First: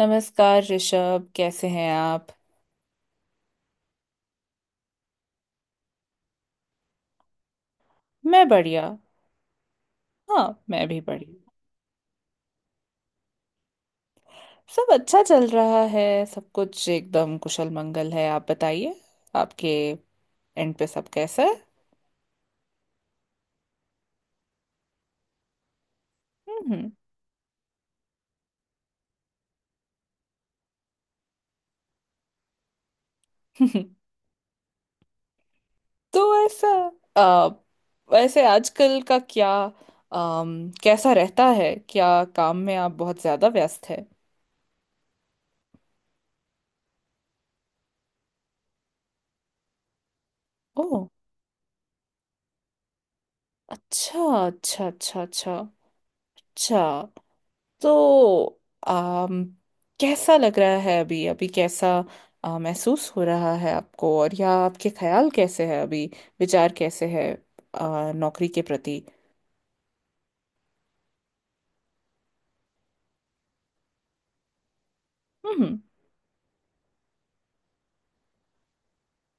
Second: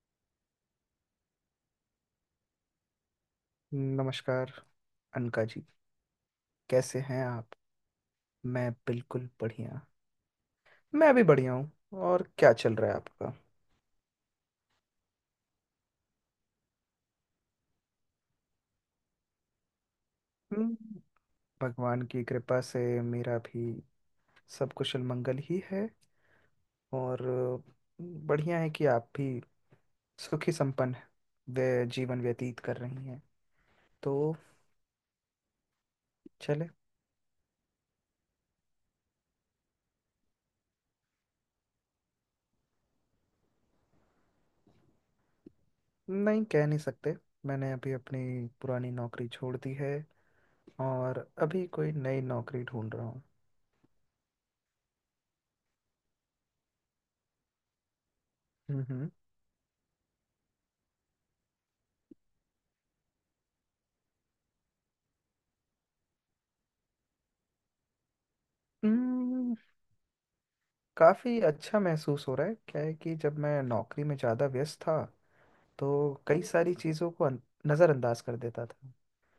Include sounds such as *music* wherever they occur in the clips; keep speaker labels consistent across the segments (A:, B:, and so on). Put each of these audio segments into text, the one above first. A: नमस्कार ऋषभ, कैसे हैं आप?
B: नमस्कार अनका जी। कैसे हैं आप?
A: मैं
B: मैं
A: बढ़िया।
B: बिल्कुल बढ़िया।
A: हाँ, मैं भी
B: मैं भी
A: बढ़िया।
B: बढ़िया हूँ। और क्या चल रहा है आपका?
A: सब अच्छा चल रहा है, सब कुछ एकदम कुशल मंगल है। आप बताइए आपके एंड
B: हम्म।
A: पे सब कैसा है?
B: भगवान की कृपा से मेरा भी सब कुशल मंगल ही है।
A: हम्म।
B: और बढ़िया है कि आप भी सुखी संपन्न वे जीवन व्यतीत कर रही हैं।
A: *laughs*
B: तो
A: तो ऐसा
B: चले।
A: आ, वैसे आजकल का क्या, कैसा रहता है? क्या काम में आप बहुत ज्यादा व्यस्त है?
B: नहीं, कह नहीं सकते। मैंने अभी अपनी पुरानी नौकरी छोड़ दी है।
A: ओह।
B: और अभी कोई नई नौकरी ढूंढ रहा हूँ।
A: अच्छा, अच्छा, अच्छा। अच्छा। अच्छा। तो
B: हम्म।
A: आम, कैसा लग रहा है अभी? अभी कैसा महसूस हो रहा है आपको? और या आपके ख्याल कैसे हैं अभी? विचार कैसे है नौकरी के प्रति?
B: हम्म। काफ़ी अच्छा महसूस हो रहा है। क्या है कि जब मैं नौकरी में ज़्यादा व्यस्त था
A: हम्म।
B: तो कई सारी चीज़ों को नज़रअंदाज कर देता था।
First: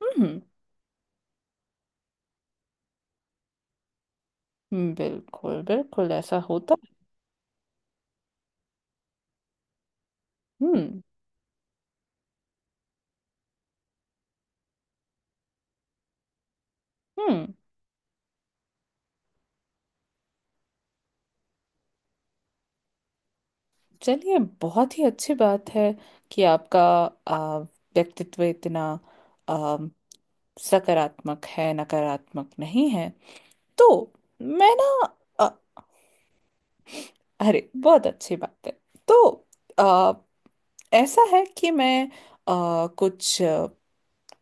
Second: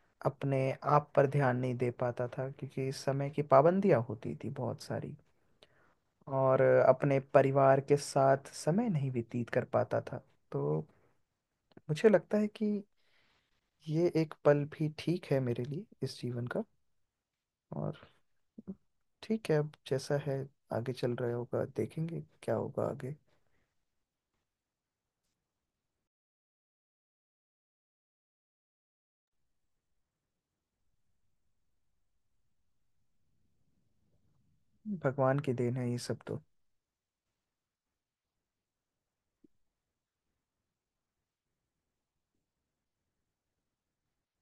A: हम्म।
B: अपने आप पर ध्यान नहीं दे पाता था क्योंकि समय की पाबंदियाँ होती थी बहुत सारी।
A: बिल्कुल बिल्कुल ऐसा
B: और
A: होता है।
B: अपने परिवार के साथ समय नहीं व्यतीत कर पाता था। तो
A: हम्म।
B: मुझे लगता है कि ये एक पल भी ठीक है मेरे लिए इस जीवन का।
A: हम्म।
B: और ठीक है, अब जैसा है आगे चल रहा होगा, देखेंगे क्या होगा आगे।
A: चलिए, बहुत ही अच्छी बात है कि आपका व्यक्तित्व इतना आ, सकारात्मक है, नकारात्मक नहीं है। तो मैं
B: भगवान
A: ना,
B: की देन है ये सब तो।
A: अरे बहुत अच्छी बात है। तो आ, ऐसा है कि मैं आ, कुछ अ,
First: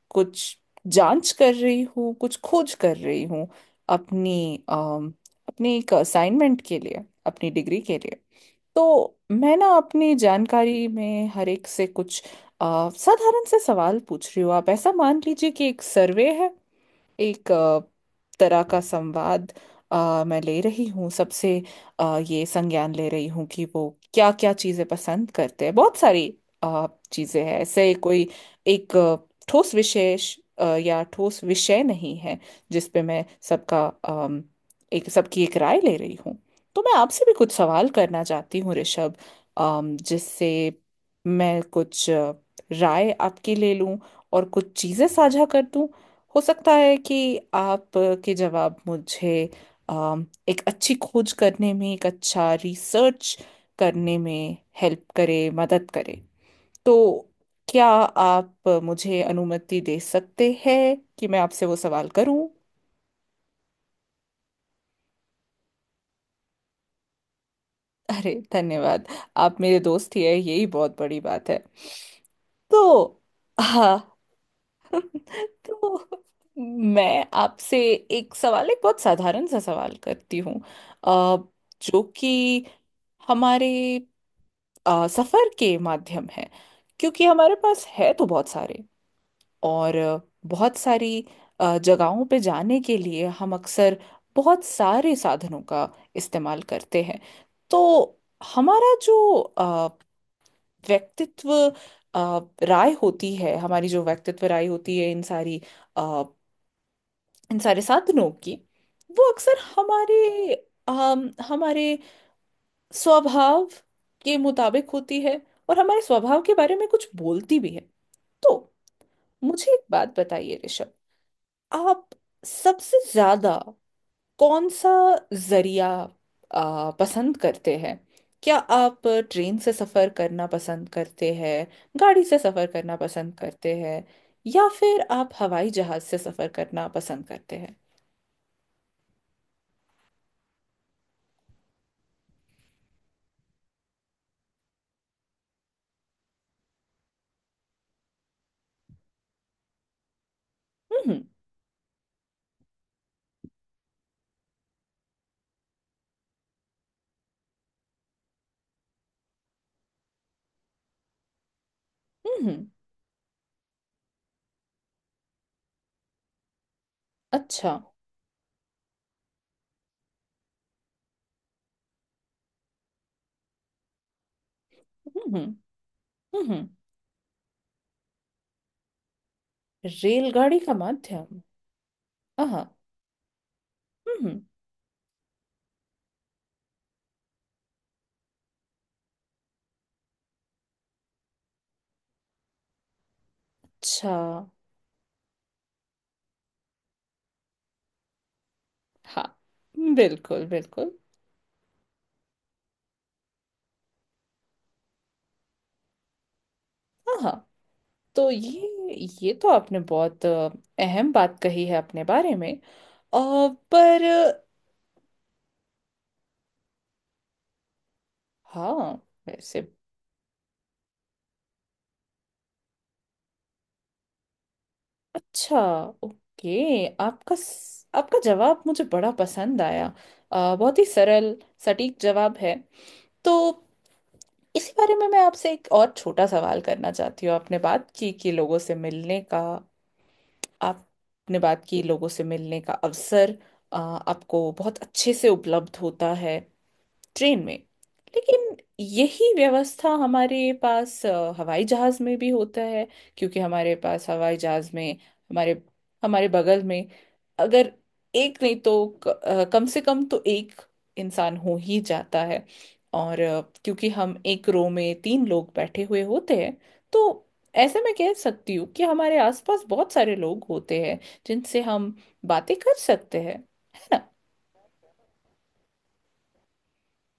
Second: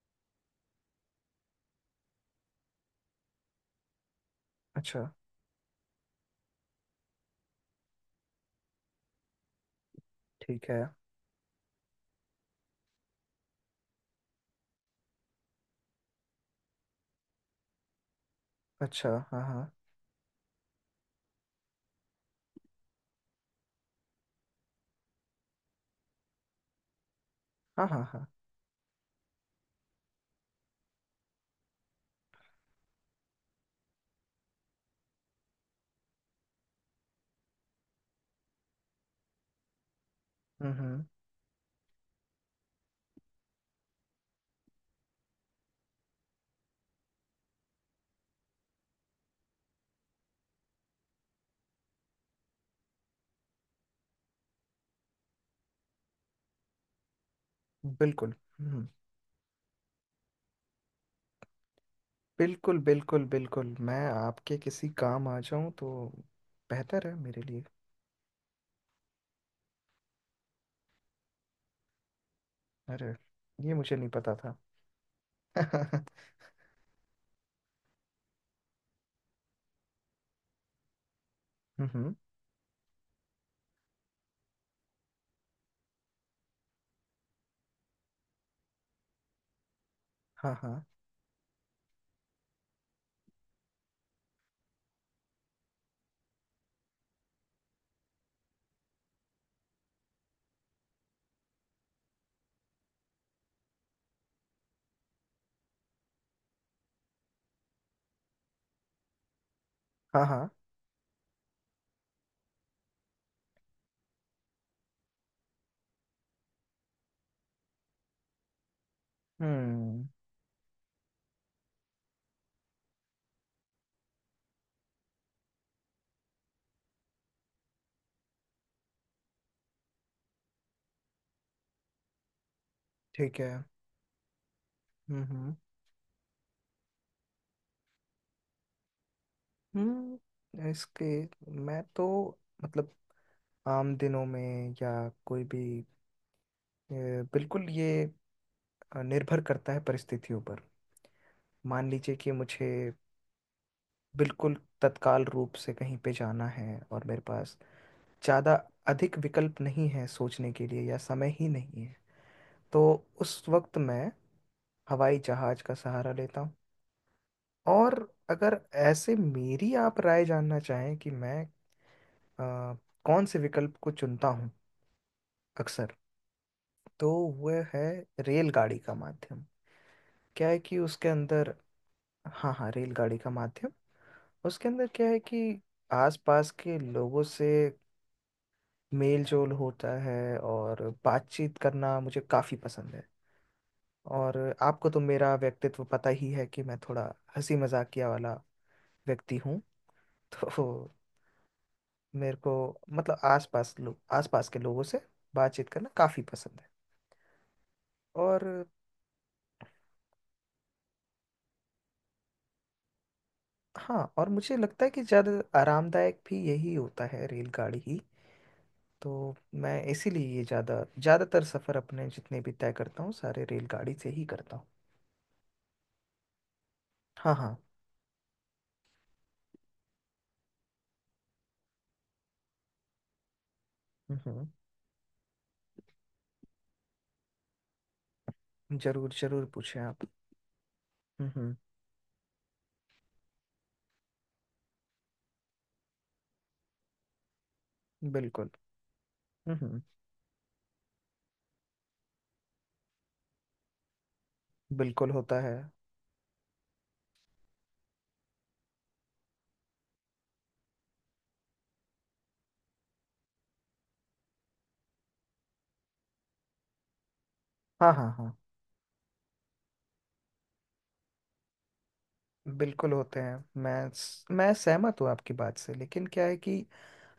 A: कुछ जांच कर रही हूँ, कुछ खोज कर रही हूँ अपनी
B: अच्छा।
A: अम, अपनी एक असाइनमेंट के लिए, अपनी डिग्री के लिए। तो मैं ना अपनी
B: ठीक है।
A: जानकारी में हर एक से कुछ साधारण से सवाल पूछ रही हूँ। आप ऐसा मान लीजिए कि एक सर्वे है, एक तरह का
B: अच्छा। हाँ,
A: संवाद
B: हाँ,
A: मैं ले रही हूँ सबसे, ये संज्ञान ले रही हूँ कि वो क्या क्या चीज़ें पसंद करते हैं। बहुत सारी चीज़ें हैं,
B: हाँ,
A: ऐसे
B: हाँ, हाँ।
A: कोई एक ठोस विशेष या ठोस विषय नहीं है जिस पे मैं सबका एक सबकी एक राय ले रही हूँ। तो मैं आपसे भी कुछ सवाल करना चाहती हूँ, ऋषभ, जिससे
B: हम्म। हम्म।
A: मैं कुछ राय आपकी ले लूँ और कुछ चीज़ें साझा कर दूँ। हो सकता है कि आपके जवाब मुझे एक अच्छी खोज करने में, एक अच्छा रिसर्च करने में हेल्प करे, मदद करे। तो क्या
B: बिल्कुल।
A: आप
B: हम्म।
A: मुझे अनुमति दे सकते हैं कि मैं आपसे वो सवाल करूं?
B: बिल्कुल बिल्कुल बिल्कुल, मैं आपके किसी काम आ जाऊं तो बेहतर है मेरे लिए।
A: अरे धन्यवाद। आप मेरे दोस्त ही है, यही बहुत बड़ी बात है।
B: अरे,
A: तो
B: ये मुझे नहीं
A: हाँ।
B: पता था।
A: *laughs* तो
B: *laughs* हम्म।
A: मैं आपसे एक सवाल, एक बहुत साधारण सा सवाल करती हूँ अ, जो
B: हम्म।
A: कि हमारे सफर के माध्यम है। क्योंकि हमारे पास है तो बहुत सारे, और
B: हाँ,
A: बहुत
B: हाँ,
A: सारी जगहों पे जाने के लिए हम अक्सर बहुत सारे साधनों का इस्तेमाल करते हैं। तो हमारा जो अ, व्यक्तित्व अ, राय होती है, हमारी जो व्यक्तित्व राय होती है इन सारी साढ़े 7 दिनों की, वो अक्सर
B: हाँ, हाँ।
A: हमारे स्वभाव के मुताबिक होती है और हमारे स्वभाव के बारे में कुछ बोलती भी है। तो मुझे एक
B: हम्म।
A: बात बताइए, ऋषभ। आप सबसे ज्यादा कौन सा जरिया पसंद करते हैं? क्या आप ट्रेन से सफर करना पसंद करते हैं, गाड़ी से सफर करना पसंद
B: ठीक है।
A: करते हैं, या फिर
B: हम्म।
A: आप
B: हम्म।
A: हवाई जहाज से सफर करना पसंद करते हैं?
B: इसके मैं तो मतलब आम दिनों में या कोई भी, अ, बिल्कुल ये निर्भर करता है परिस्थितियों पर।
A: हम्म।
B: मान लीजिए कि मुझे बिल्कुल तत्काल रूप से कहीं पे जाना है और मेरे पास ज़्यादा अधिक विकल्प नहीं है सोचने के लिए या समय ही नहीं है।
A: हम्म।
B: तो उस वक्त मैं हवाई जहाज का सहारा लेता हूँ।
A: अच्छा।
B: और अगर ऐसे मेरी आप राय जानना चाहें कि मैं अ, कौन से विकल्प को चुनता हूँ
A: हम्म। हम्म।
B: अक्सर,
A: हम्म।
B: तो वह है रेलगाड़ी का माध्यम। क्या है
A: रेलगाड़ी का
B: कि उसके
A: माध्यम।
B: अंदर। हाँ
A: आहा।
B: हाँ, रेलगाड़ी का माध्यम।
A: हम्म।
B: उसके अंदर क्या है कि आसपास के लोगों से मेल जोल होता है और बातचीत करना मुझे काफ़ी पसंद है।
A: अच्छा।
B: और आपको तो मेरा व्यक्तित्व पता ही है कि मैं थोड़ा हंसी मजाकिया वाला
A: हाँ,
B: व्यक्ति हूँ।
A: बिल्कुल
B: तो
A: बिल्कुल।
B: मेरे को मतलब आसपास लोग आसपास के लोगों से बातचीत करना काफ़ी पसंद है।
A: आहा। तो
B: और
A: ये तो आपने बहुत अहम बात कही है अपने बारे में। अ,
B: हाँ,
A: पर
B: और मुझे लगता है कि ज़्यादा आरामदायक भी यही होता है, रेलगाड़ी ही।
A: हाँ,
B: तो
A: वैसे
B: मैं इसीलिए ये ज़्यादातर सफ़र अपने जितने भी तय करता हूँ सारे रेलगाड़ी से ही करता हूँ।
A: अच्छा। ओके,
B: हाँ,
A: आपका
B: हाँ।
A: स- आपका जवाब मुझे बड़ा पसंद आया। बहुत ही सरल, सटीक जवाब है। तो
B: हम्म।
A: इसी बारे में मैं आपसे एक और छोटा सवाल करना चाहती हूँ। आपने बात की कि लोगों से
B: जरूर
A: मिलने का,
B: जरूर, पूछें आप।
A: आपने
B: हम्म।
A: बात की लोगों से मिलने का अवसर आपको बहुत अच्छे से उपलब्ध होता है ट्रेन में।
B: बिल्कुल।
A: लेकिन यही
B: हम्म।
A: व्यवस्था हमारे पास हवाई जहाज में भी होता है, क्योंकि हमारे पास हवाई जहाज में
B: बिल्कुल होता है।
A: हमारे हमारे बगल में अगर एक नहीं तो कम से कम तो एक इंसान हो ही जाता है। और क्योंकि हम एक रो में तीन लोग बैठे हुए होते हैं, तो ऐसे
B: हाँ,
A: मैं
B: हाँ,
A: कह
B: हाँ,
A: सकती हूँ कि हमारे आसपास बहुत सारे लोग होते हैं जिनसे हम बातें कर
B: बिल्कुल होते
A: सकते हैं,
B: हैं।
A: है
B: मैं
A: ना?
B: स- मैं सहमत हूँ आपकी बात से, लेकिन क्या है कि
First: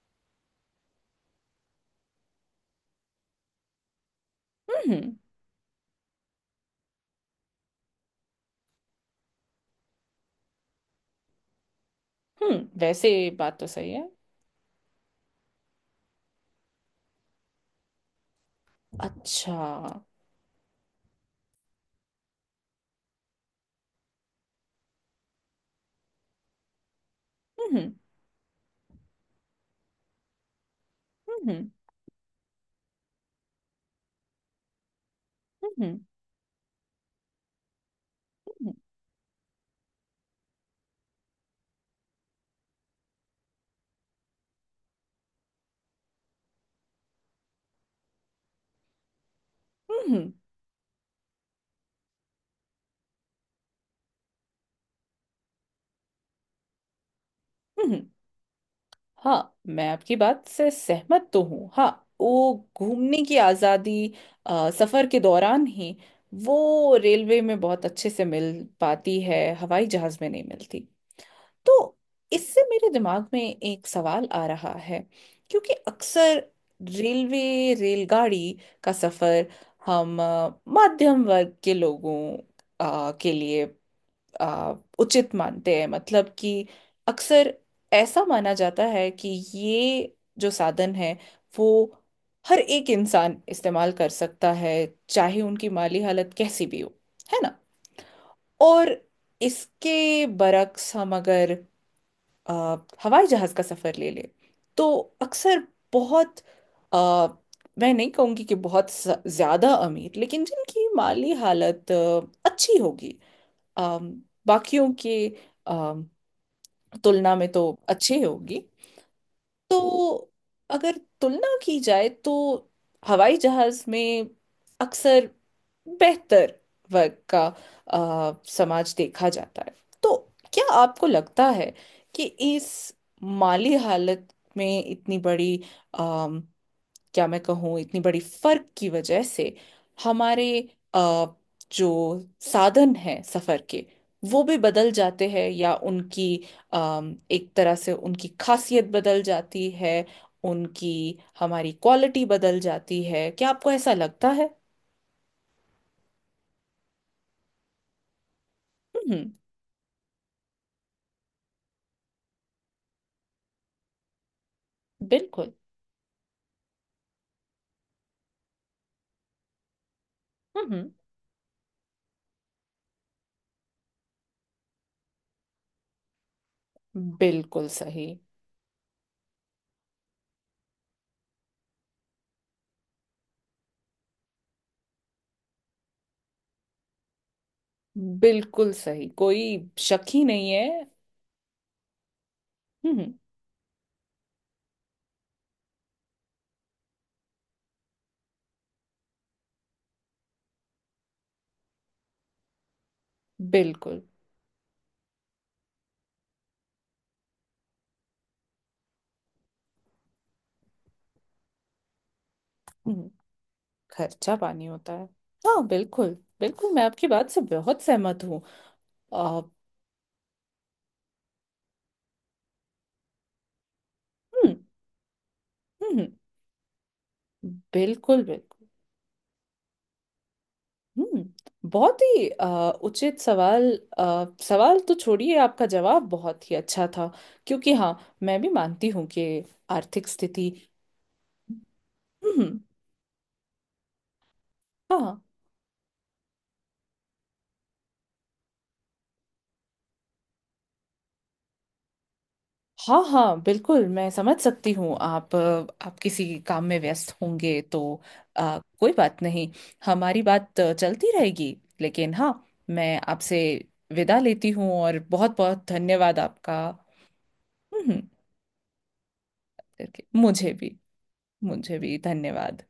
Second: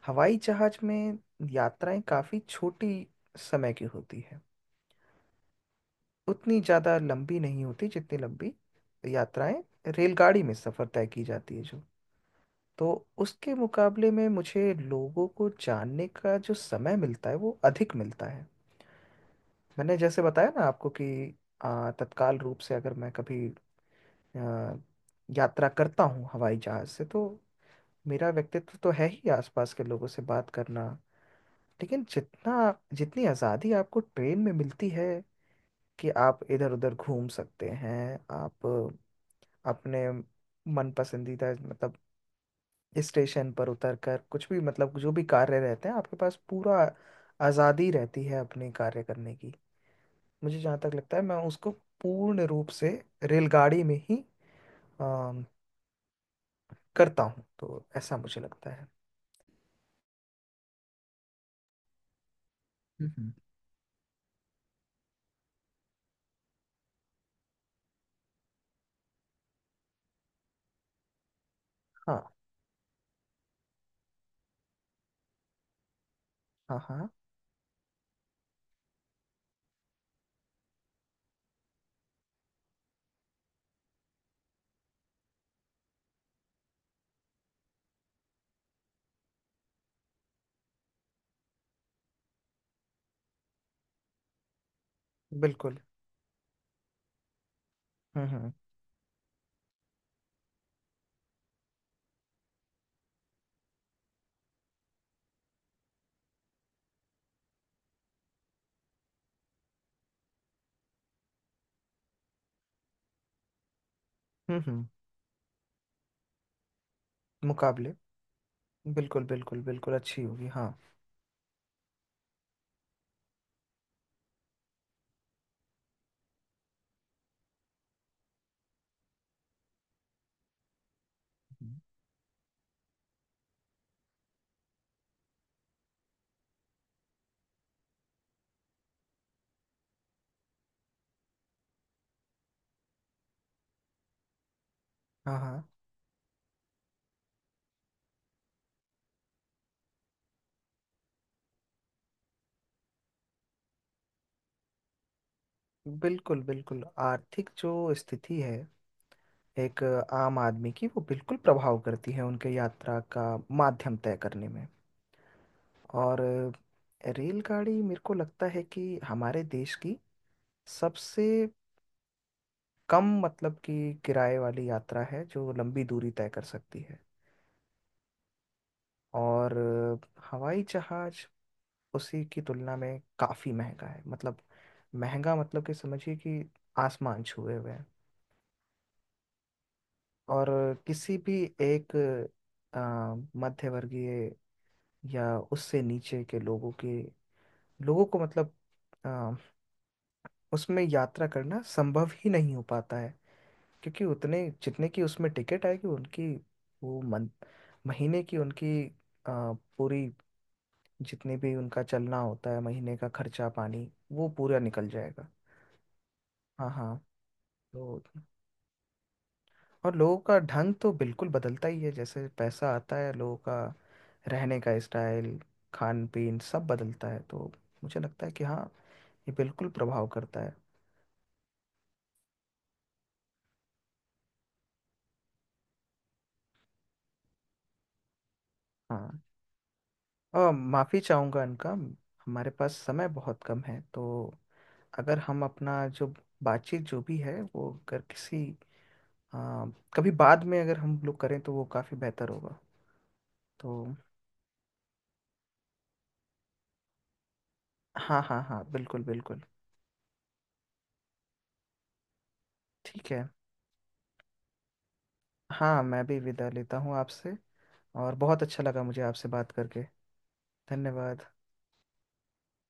B: हवाई जहाज में यात्राएं काफी छोटी समय की होती है,
A: हम्म। हम्म।
B: उतनी ज्यादा लंबी नहीं होती जितनी लंबी यात्राएं रेलगाड़ी में सफर तय की जाती है जो। तो
A: वैसे
B: उसके
A: बात तो सही है।
B: मुकाबले में मुझे लोगों को जानने का जो समय मिलता है वो अधिक मिलता है।
A: अच्छा।
B: मैंने जैसे बताया ना आपको कि तत्काल रूप से अगर मैं कभी अ, यात्रा करता हूँ हवाई जहाज से, तो
A: हम्म।
B: मेरा व्यक्तित्व तो है ही आसपास के लोगों से बात करना।
A: हम्म।
B: लेकिन जितना जितनी आज़ादी आपको ट्रेन में मिलती है
A: हम्म।
B: कि आप इधर उधर घूम सकते हैं। आप
A: हम्म।
B: अपने मन पसंदीदा मतलब स्टेशन पर उतर कर कुछ भी मतलब जो भी कार्य रहते हैं आपके पास, पूरा आज़ादी रहती है अपने कार्य करने की।
A: हम्म।
B: मुझे जहाँ तक लगता है मैं उसको पूर्ण रूप से रेलगाड़ी में ही अम, करता हूँ, तो
A: हम्म।
B: ऐसा मुझे लगता है।
A: हाँ, मैं आपकी बात से सहमत तो हूँ। हाँ, वो घूमने
B: हम्म,
A: की आज़ादी सफ़र के दौरान ही वो रेलवे में बहुत अच्छे से मिल पाती है, हवाई जहाज़ में नहीं मिलती। तो
B: हाँ,
A: इससे मेरे दिमाग में एक सवाल आ रहा है, क्योंकि अक्सर
B: हाँ, हाँ,
A: रेलवे, रेलगाड़ी का सफ़र हम मध्यम वर्ग के लोगों के लिए आ, उचित मानते हैं, मतलब कि अक्सर ऐसा माना जाता है कि ये जो साधन है वो हर एक इंसान इस्तेमाल कर सकता है, चाहे उनकी
B: बिल्कुल।
A: माली हालत कैसी भी हो, है ना?
B: हम्म। हम्म।
A: और इसके बरक्स हम अगर आ, हवाई जहाज का सफर ले लें, तो अक्सर बहुत आ, मैं नहीं कहूंगी कि बहुत ज्यादा अमीर, लेकिन जिनकी माली हालत अच्छी होगी, अम,
B: हम्म।
A: बाकियों के अम, तुलना में तो
B: मुकाबले,
A: अच्छी होगी।
B: बिल्कुल बिल्कुल बिल्कुल अच्छी
A: तो
B: होगी, हाँ।
A: अगर तुलना की जाए तो हवाई जहाज में अक्सर बेहतर वर्ग का समाज देखा जाता है। तो क्या आपको लगता है
B: हम्म,
A: कि इस माली हालत में इतनी बड़ी, क्या मैं कहूँ, इतनी बड़ी फर्क की वजह से हमारे अ, जो साधन हैं सफर के वो भी बदल जाते
B: हाँ,
A: हैं
B: हाँ,
A: या उनकी एक तरह से उनकी खासियत बदल जाती है, उनकी हमारी क्वालिटी बदल जाती है? क्या आपको ऐसा लगता है?
B: बिल्कुल बिल्कुल। आर्थिक जो स्थिति है
A: हम्म।
B: एक आम आदमी की वो बिल्कुल प्रभाव करती है उनके यात्रा का माध्यम तय करने में।
A: बिल्कुल।
B: और रेलगाड़ी मेरे को लगता है कि हमारे देश की
A: हम्म।
B: सबसे कम मतलब कि किराए वाली यात्रा है जो लंबी दूरी तय कर सकती है।
A: बिल्कुल सही।
B: और हवाई जहाज उसी की तुलना में काफ़ी महंगा है, मतलब महंगा मतलब कि समझिए कि आसमान छुए हुए हैं।
A: बिल्कुल सही, कोई शक ही
B: और
A: नहीं है।
B: किसी भी एक अ,
A: हम्म।
B: मध्यवर्गीय या उससे नीचे के लोगों को मतलब अ, उसमें यात्रा करना संभव ही नहीं हो पाता है।
A: बिल्कुल।
B: क्योंकि उतने जितने की उसमें टिकट आएगी उनकी, वो मन महीने की उनकी अ, पूरी जितने भी उनका चलना होता है महीने का
A: हम्म।
B: खर्चा पानी वो
A: खर्चा
B: पूरा
A: पानी
B: निकल
A: होता है।
B: जाएगा।
A: हाँ, बिल्कुल
B: हाँ,
A: बिल्कुल, मैं
B: हाँ।
A: आपकी बात से बहुत
B: तो
A: सहमत हूँ। आ,
B: और लोगों का ढंग तो बिल्कुल बदलता ही है, जैसे पैसा आता है लोगों का
A: हम्म।
B: रहने का स्टाइल
A: हम्म।
B: खान पीन सब बदलता है। तो मुझे
A: बिल्कुल
B: लगता है
A: बिल्कुल।
B: कि हाँ, ये बिल्कुल प्रभाव करता है।
A: हम्म, बहुत ही उचित सवाल, सवाल तो छोड़िए, आपका जवाब बहुत ही अच्छा था। क्योंकि हाँ, मैं भी मानती हूँ
B: हाँ,
A: कि आर्थिक स्थिति।
B: और माफ़ी चाहूँगा इनका, हमारे
A: हम्म।
B: पास समय बहुत कम है। तो अगर
A: हाँ,
B: हम अपना जो बातचीत जो भी है वो अगर किसी, हाँ, कभी बाद में अगर हम लोग करें तो वो काफ़ी बेहतर होगा।
A: हाँ, हाँ,
B: तो
A: बिल्कुल, मैं समझ सकती हूँ। आप किसी काम में व्यस्त होंगे तो
B: हाँ, हाँ, हाँ,
A: कोई
B: बिल्कुल
A: बात
B: बिल्कुल।
A: नहीं, हमारी बात चलती रहेगी, लेकिन हाँ, मैं
B: ठीक है।
A: आपसे विदा लेती हूँ और बहुत बहुत
B: हाँ, मैं
A: धन्यवाद
B: भी विदा
A: आपका।
B: लेता हूँ आपसे।
A: हम्म।
B: और बहुत अच्छा लगा मुझे आपसे बात करके।
A: करके मुझे भी।
B: धन्यवाद।
A: मुझे भी धन्यवाद।